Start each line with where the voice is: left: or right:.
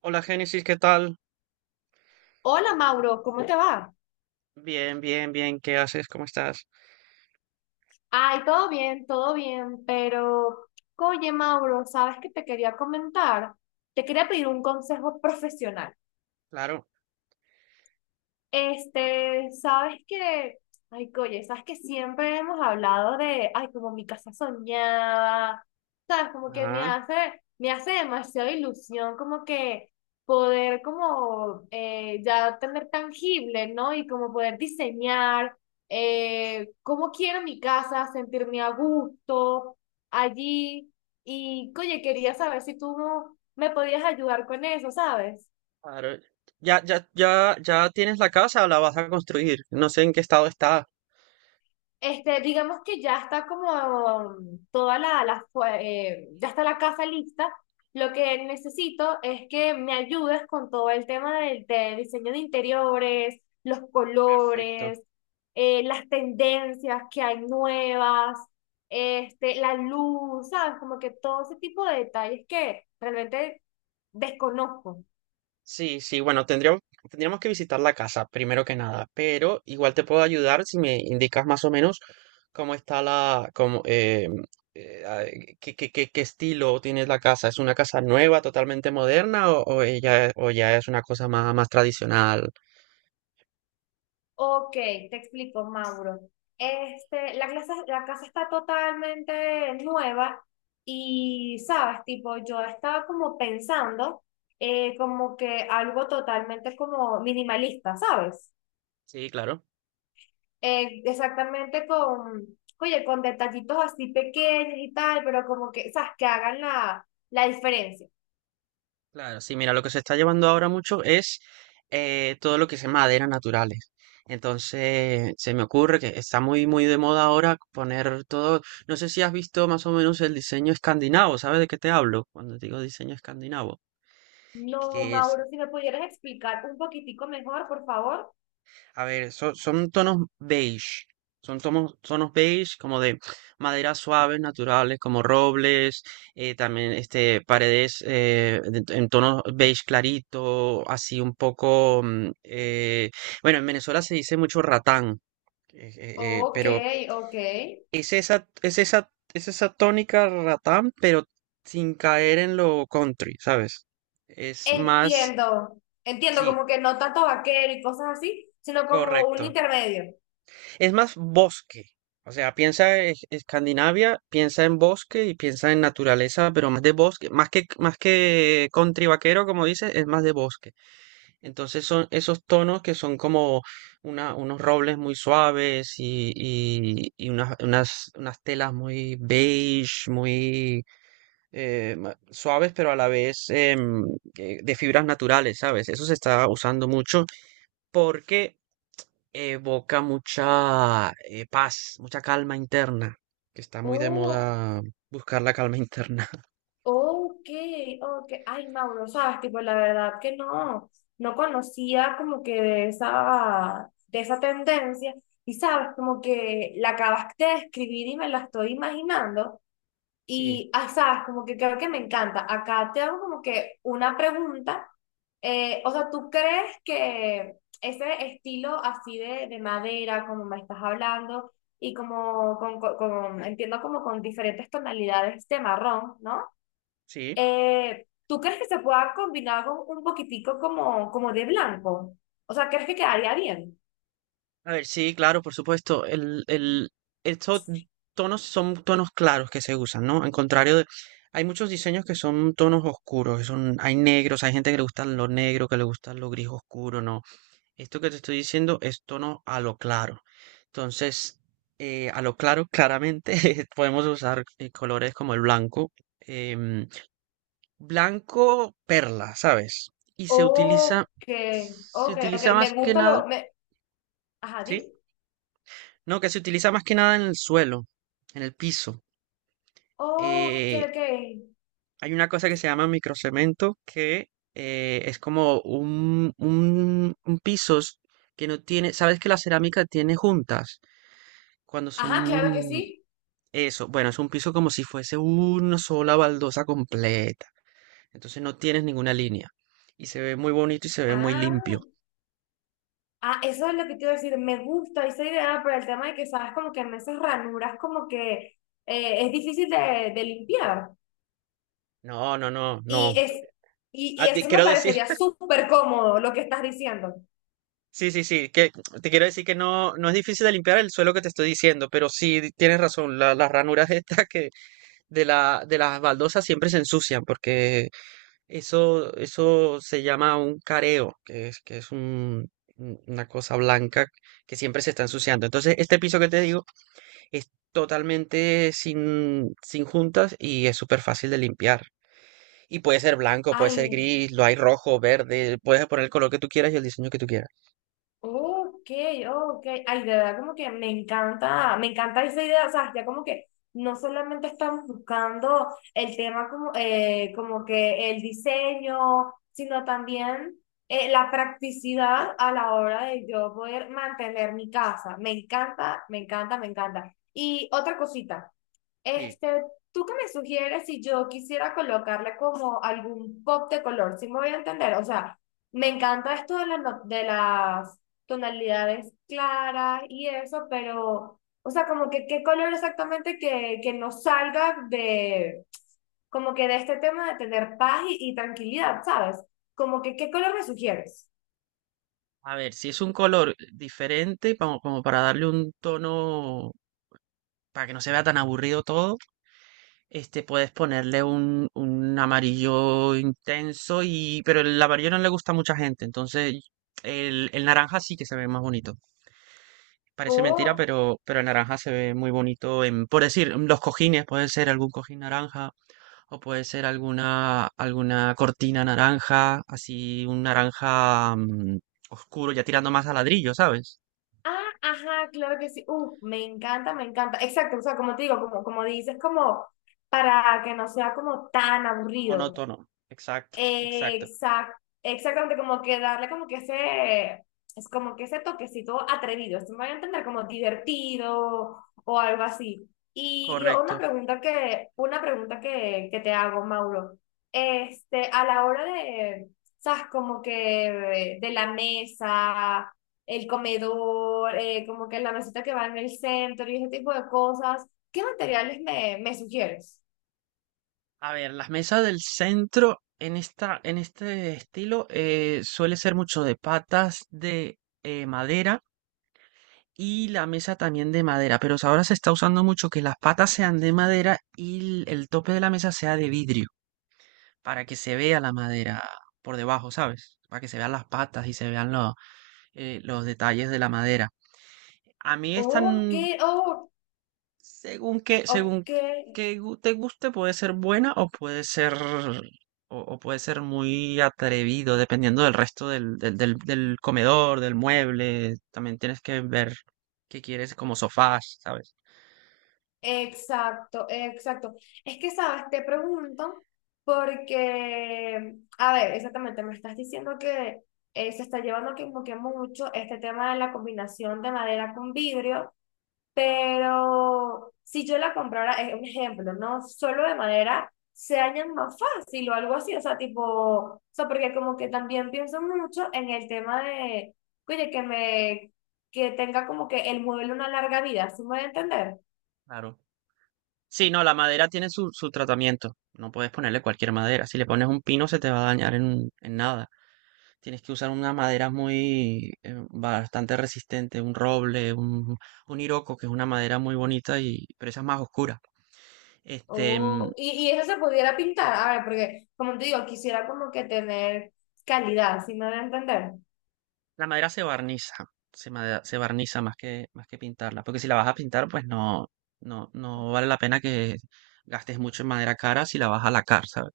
right: Hola Génesis, ¿qué tal?
left: Hola Mauro, ¿cómo te va?
right: Bien, bien, bien, ¿qué haces? ¿Cómo estás?
left: Ay, todo bien, pero oye Mauro, ¿sabes qué te quería comentar? Te quería pedir un consejo profesional.
right: Claro.
left: Sabes que, oye, sabes que siempre hemos hablado de, como mi casa soñada, sabes, como que
right: Ah,
left: me hace demasiada ilusión, como que poder como ya tener tangible, ¿no? Y como poder diseñar cómo quiero mi casa, sentirme a gusto allí. Y, oye, quería saber si tú me podías ayudar con eso, ¿sabes?
right: claro. Ya, ya, ya, ya tienes la casa, la vas a construir. No sé en qué estado está.
left: Digamos que ya está como toda ya está la casa lista. Lo que necesito es que me ayudes con todo el tema de diseño de interiores, los
right: Perfecto.
left: colores, las tendencias que hay nuevas, la luz, ¿sabes? Como que todo ese tipo de detalles que realmente desconozco.
right: Sí, sí, bueno, tendríamos que visitar la casa, primero que nada, pero igual te puedo ayudar si me indicas más o menos cómo está la, cómo, ah, qué, qué, qué, qué estilo tienes la casa. ¿Es una casa nueva, totalmente moderna, o ella- o ya es una cosa más, más tradicional?
left: Ok, te explico, Mauro. La casa está totalmente nueva y, sabes, tipo, yo estaba como pensando como que algo totalmente como minimalista, ¿sabes?
right: Sí, claro.
left: Eh, exactamente con, oye, con detallitos así pequeños y tal, pero como que, sabes, que hagan la diferencia.
right: Claro, sí, mira, lo que se está llevando ahora mucho es todo lo que es maderas naturales. Entonces, se me ocurre que está muy, muy de moda ahora poner todo. No sé si has visto más o menos el diseño escandinavo, ¿sabes de qué te hablo? Cuando digo diseño escandinavo,
left: No,
right: que es.
left: Mauro, si me pudieras explicar un poquitico mejor, por favor.
right: A ver, son, son tonos beige. Son tonos, tonos beige como de maderas suaves, naturales, como robles, también este, paredes de- en tonos beige clarito, así un poco... mm, bueno, en Venezuela se dice mucho ratán,
left: Ok,
right: pero
left: ok.
right: es esa tónica ratán, pero sin caer en lo country, ¿sabes? Es más...
left: Entiendo, entiendo,
right: Sí,
left: como que no tanto vaquero y cosas así, sino como un
right: correcto.
left: intermedio.
right: Es más bosque. O sea, piensa en Escandinavia, piensa en bosque y piensa en naturaleza, pero más de bosque, más que country vaquero, como dices, es más de bosque. Entonces son esos tonos que son como una- unos robles muy suaves y unas, unas, unas telas muy beige, muy ma- suaves, pero a la vez de fibras naturales, ¿sabes? Eso se está usando mucho porque evoca mucha paz, mucha calma interna, que está muy de
left: Oh,
right: moda buscar la calma interna.
left: ok, ok. Ay, Mauro, sabes, tipo, la verdad que no, no conocía como que de de esa tendencia. Y sabes, como que la acabaste de escribir y me la estoy imaginando.
right: Sí,
left: Y, ay, sabes, como que creo que me encanta. Acá te hago como que una pregunta. O sea, ¿tú crees que ese estilo así de madera, como me estás hablando, y como entiendo como con diferentes tonalidades de marrón, ¿no?
right: sí.
left: ¿Tú crees que se pueda combinar con un poquitico como, como de blanco? O sea, ¿crees que quedaría bien?
right: A ver, sí, claro, por supuesto. Estos tonos son tonos claros que se usan, ¿no? Al contrario de... Hay muchos diseños que son tonos oscuros, que son, hay negros, hay gente que le gustan lo negro, que le gustan lo gris oscuro, ¿no? Esto que te estoy diciendo es tono a lo claro. Entonces, a lo claro, claramente podemos usar colores como el blanco, em, blanco perla, ¿sabes? Y
left: Ok,
right: se
left: ok, ok,
right: utiliza más
left: me
right: que
left: gusta
right: nada,
left: lo... Me... Ajá, dime.
right: ¿sí? No, que se utiliza más que nada en el suelo, en el piso.
left: Ok,
right: Eh,
left: ok.
right: Hay una cosa que se llama microcemento que es como un piso que no tiene, ¿sabes que la cerámica tiene juntas? Cuando
left: Ajá, claro que
right: son
left: sí.
right: eso, bueno, es un piso como si fuese una sola baldosa completa. Entonces no tienes ninguna línea. Y se ve muy bonito y se ve muy
left: Ah.
right: limpio.
left: Ah, eso es lo que te iba a decir, me gusta esa idea, pero el tema de que sabes como que en esas ranuras como que es difícil de limpiar.
right: No, no, no,
left: Y,
right: no.
left: es, y
right: Ah, te
left: eso me
right: quiero decir,
left: parecería súper cómodo lo que estás diciendo.
right: sí, sí, sí, que te quiero decir que no, no es difícil de limpiar el suelo que te estoy diciendo, pero sí di- tienes razón, la- las ranuras estas que de la, de las baldosas siempre se ensucian porque. Eso se llama un careo, que es un- una cosa blanca que siempre se está ensuciando. Entonces, este piso que te digo es totalmente sin, sin juntas y es súper fácil de limpiar. Y puede ser blanco, puede ser
left: Ay,
right: gris, lo hay rojo, verde, puedes poner el color que tú quieras y el diseño que tú quieras.
left: ok, ok. Ay, de verdad, como que me encanta esa idea. O sea, ya como que no solamente estamos buscando el tema como, como que el diseño, sino también la practicidad a la hora de yo poder mantener mi casa. Me encanta, me encanta, me encanta. Y otra cosita.
right: Sí,
left: Este, ¿Tú qué me sugieres si yo quisiera colocarle como algún pop de color? Si me voy a entender, o sea, me encanta esto de, la no- de las tonalidades claras y eso, pero, o sea, como que qué color exactamente que no salga de, como que de este tema de tener paz y tranquilidad, ¿sabes? Como que qué color me sugieres.
right: a ver, si es un color diferente, como, como para darle un tono, para que no se vea tan aburrido todo. Este, puedes ponerle un amarillo intenso y, pero el amarillo no le gusta a mucha gente, entonces el naranja sí que se ve más bonito. Parece mentira,
left: Ok,
right: pero el naranja se ve muy bonito en, por decir, los cojines, puede ser algún cojín naranja o puede ser alguna, alguna cortina naranja, así un naranja oscuro, ya tirando más a ladrillo, ¿sabes?
left: ah, ajá, claro que sí. Me encanta, me encanta. Exacto, o sea, como te digo, como, como dices, como para que no sea como tan aburrido.
right: Monótono. Exacto, exacto.
left: Exact, exactamente, como que darle como que ese, es como que ese toquecito atrevido, esto me voy a entender como divertido o algo así. Y
right: Correcto.
left: una pregunta que te hago, Mauro, a la hora de, sabes, como que de la mesa, el comedor, como que la mesita que va en el centro y ese tipo de cosas, ¿qué materiales me sugieres?
right: A ver, las mesas del centro en esta, en este estilo suele ser mucho de patas de madera y la mesa también de madera, pero ahora se está usando mucho que las patas sean de madera y el tope de la mesa sea de vidrio, para que se vea la madera por debajo, ¿sabes? Para que se vean las patas y se vean lo- los detalles de la madera. A mí esta,
left: Oh,
right: n-
left: qué, oh,
right: Según
left: ok.
right: que gu- te guste, puede ser buena o puede ser muy atrevido, dependiendo del resto del, del, del- del comedor, del mueble. También tienes que ver qué quieres como sofás, ¿sabes?
left: Exacto, exacto. Es que, sabes, te pregunto porque, a ver, exactamente, me estás diciendo que se está llevando como que mucho este tema de la combinación de madera con vidrio, pero si yo la comprara, es un ejemplo, ¿no? Solo de madera, se dañan más fácil o algo así, o sea, tipo, o sea, porque como que también pienso mucho en el tema de, oye, que tenga como que el mueble una larga vida, ¿sí me voy a entender?
right: Claro. Sí, no, la madera tiene su, su tratamiento. No puedes ponerle cualquier madera. Si le pones un pino, se te va a dañar en nada. Tienes que usar una madera muy, bastante resistente, un roble, un hiroko, que es una madera muy bonita y, pero esa es más oscura. Este, mm,
left: Oh, y eso se pudiera pintar, a ver, porque como te digo, quisiera como que tener calidad, si me van a entender?
right: la madera se barniza, se, made- se barniza más que pintarla, porque si la vas a pintar, pues no, no, no vale la pena que gastes mucho en madera cara si la vas a lacar, ¿sabes?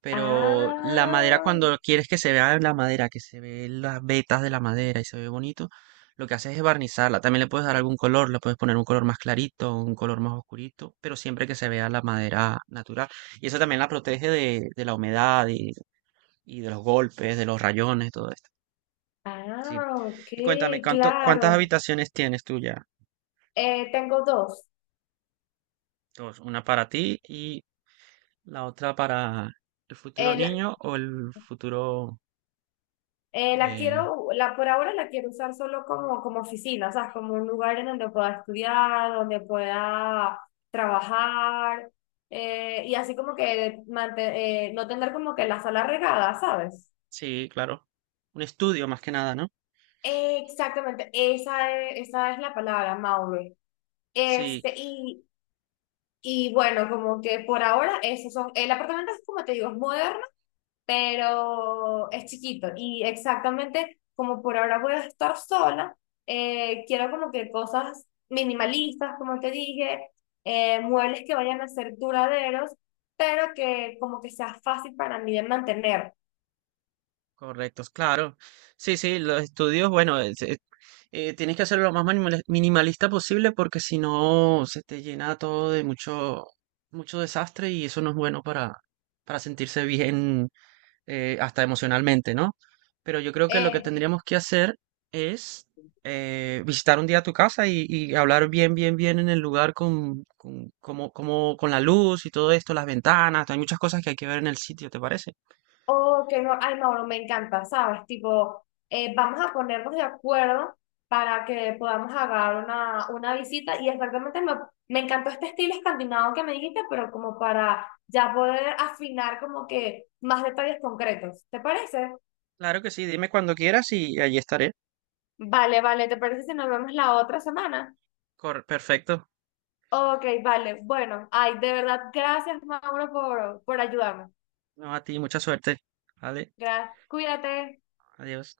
right: Pero la madera,
left: Ah,
right: cuando quieres que se vea la madera, que se ve las vetas de la madera y se ve bonito, lo que haces es barnizarla. También le puedes dar algún color, le puedes poner un color más clarito, un color más oscurito, pero siempre que se vea la madera natural. Y eso también la protege de la humedad y de los golpes, de los rayones, todo eso. Sí.
left: ah, ok,
right: Y cuéntame, ¿cuánto, cuántas
left: claro.
right: habitaciones tienes tú ya?
left: Tengo dos.
right: Dos, una para ti y la otra para el futuro
left: El,
right: niño o el futuro...
left: la
right: eh,
left: quiero, la por ahora la quiero usar solo como, como oficina, o sea, como un lugar en donde pueda estudiar, donde pueda trabajar, y así como que no tener como que la sala regada, ¿sabes?
right: sí, claro. Un estudio más que nada, ¿no?
left: Exactamente, esa es la palabra, Maure.
right: Sí,
left: Este, y, y bueno, como que por ahora esos son, el apartamento es como te digo, es moderno, pero es chiquito. Y exactamente como por ahora voy a estar sola, quiero como que cosas minimalistas, como te dije, muebles que vayan a ser duraderos, pero que como que sea fácil para mí de mantener.
right: correctos, claro. Sí, sí, los estudios, bueno, es- tienes que hacerlo lo más manimal- minimalista posible porque si no se te llena todo de mucho, mucho desastre y eso no es bueno para sentirse bien hasta emocionalmente, ¿no? Pero yo creo que lo que
left: Eh,
right: tendríamos que hacer es visitar un día tu casa y hablar bien, bien, bien en el lugar con, como, como, con la luz y todo esto, las ventanas, hay muchas cosas que hay que ver en el sitio, ¿te parece?
left: oh que no, ay, Mauro, me encanta, ¿sabes? Tipo, vamos a ponernos de acuerdo para que podamos agarrar una visita y exactamente me encantó este estilo escandinavo que me dijiste, pero como para ya poder afinar como que más detalles concretos, ¿te parece?
right: Claro que sí, dime cuando quieras y allí estaré.
left: Vale, vale, ¿te parece si nos vemos la otra semana?
right: Cor- perfecto.
left: Ok, vale, bueno, ay, de verdad, gracias, Mauro, por ayudarme.
right: No, a ti, mucha suerte. Vale,
left: Gracias, cuídate.
right: adiós.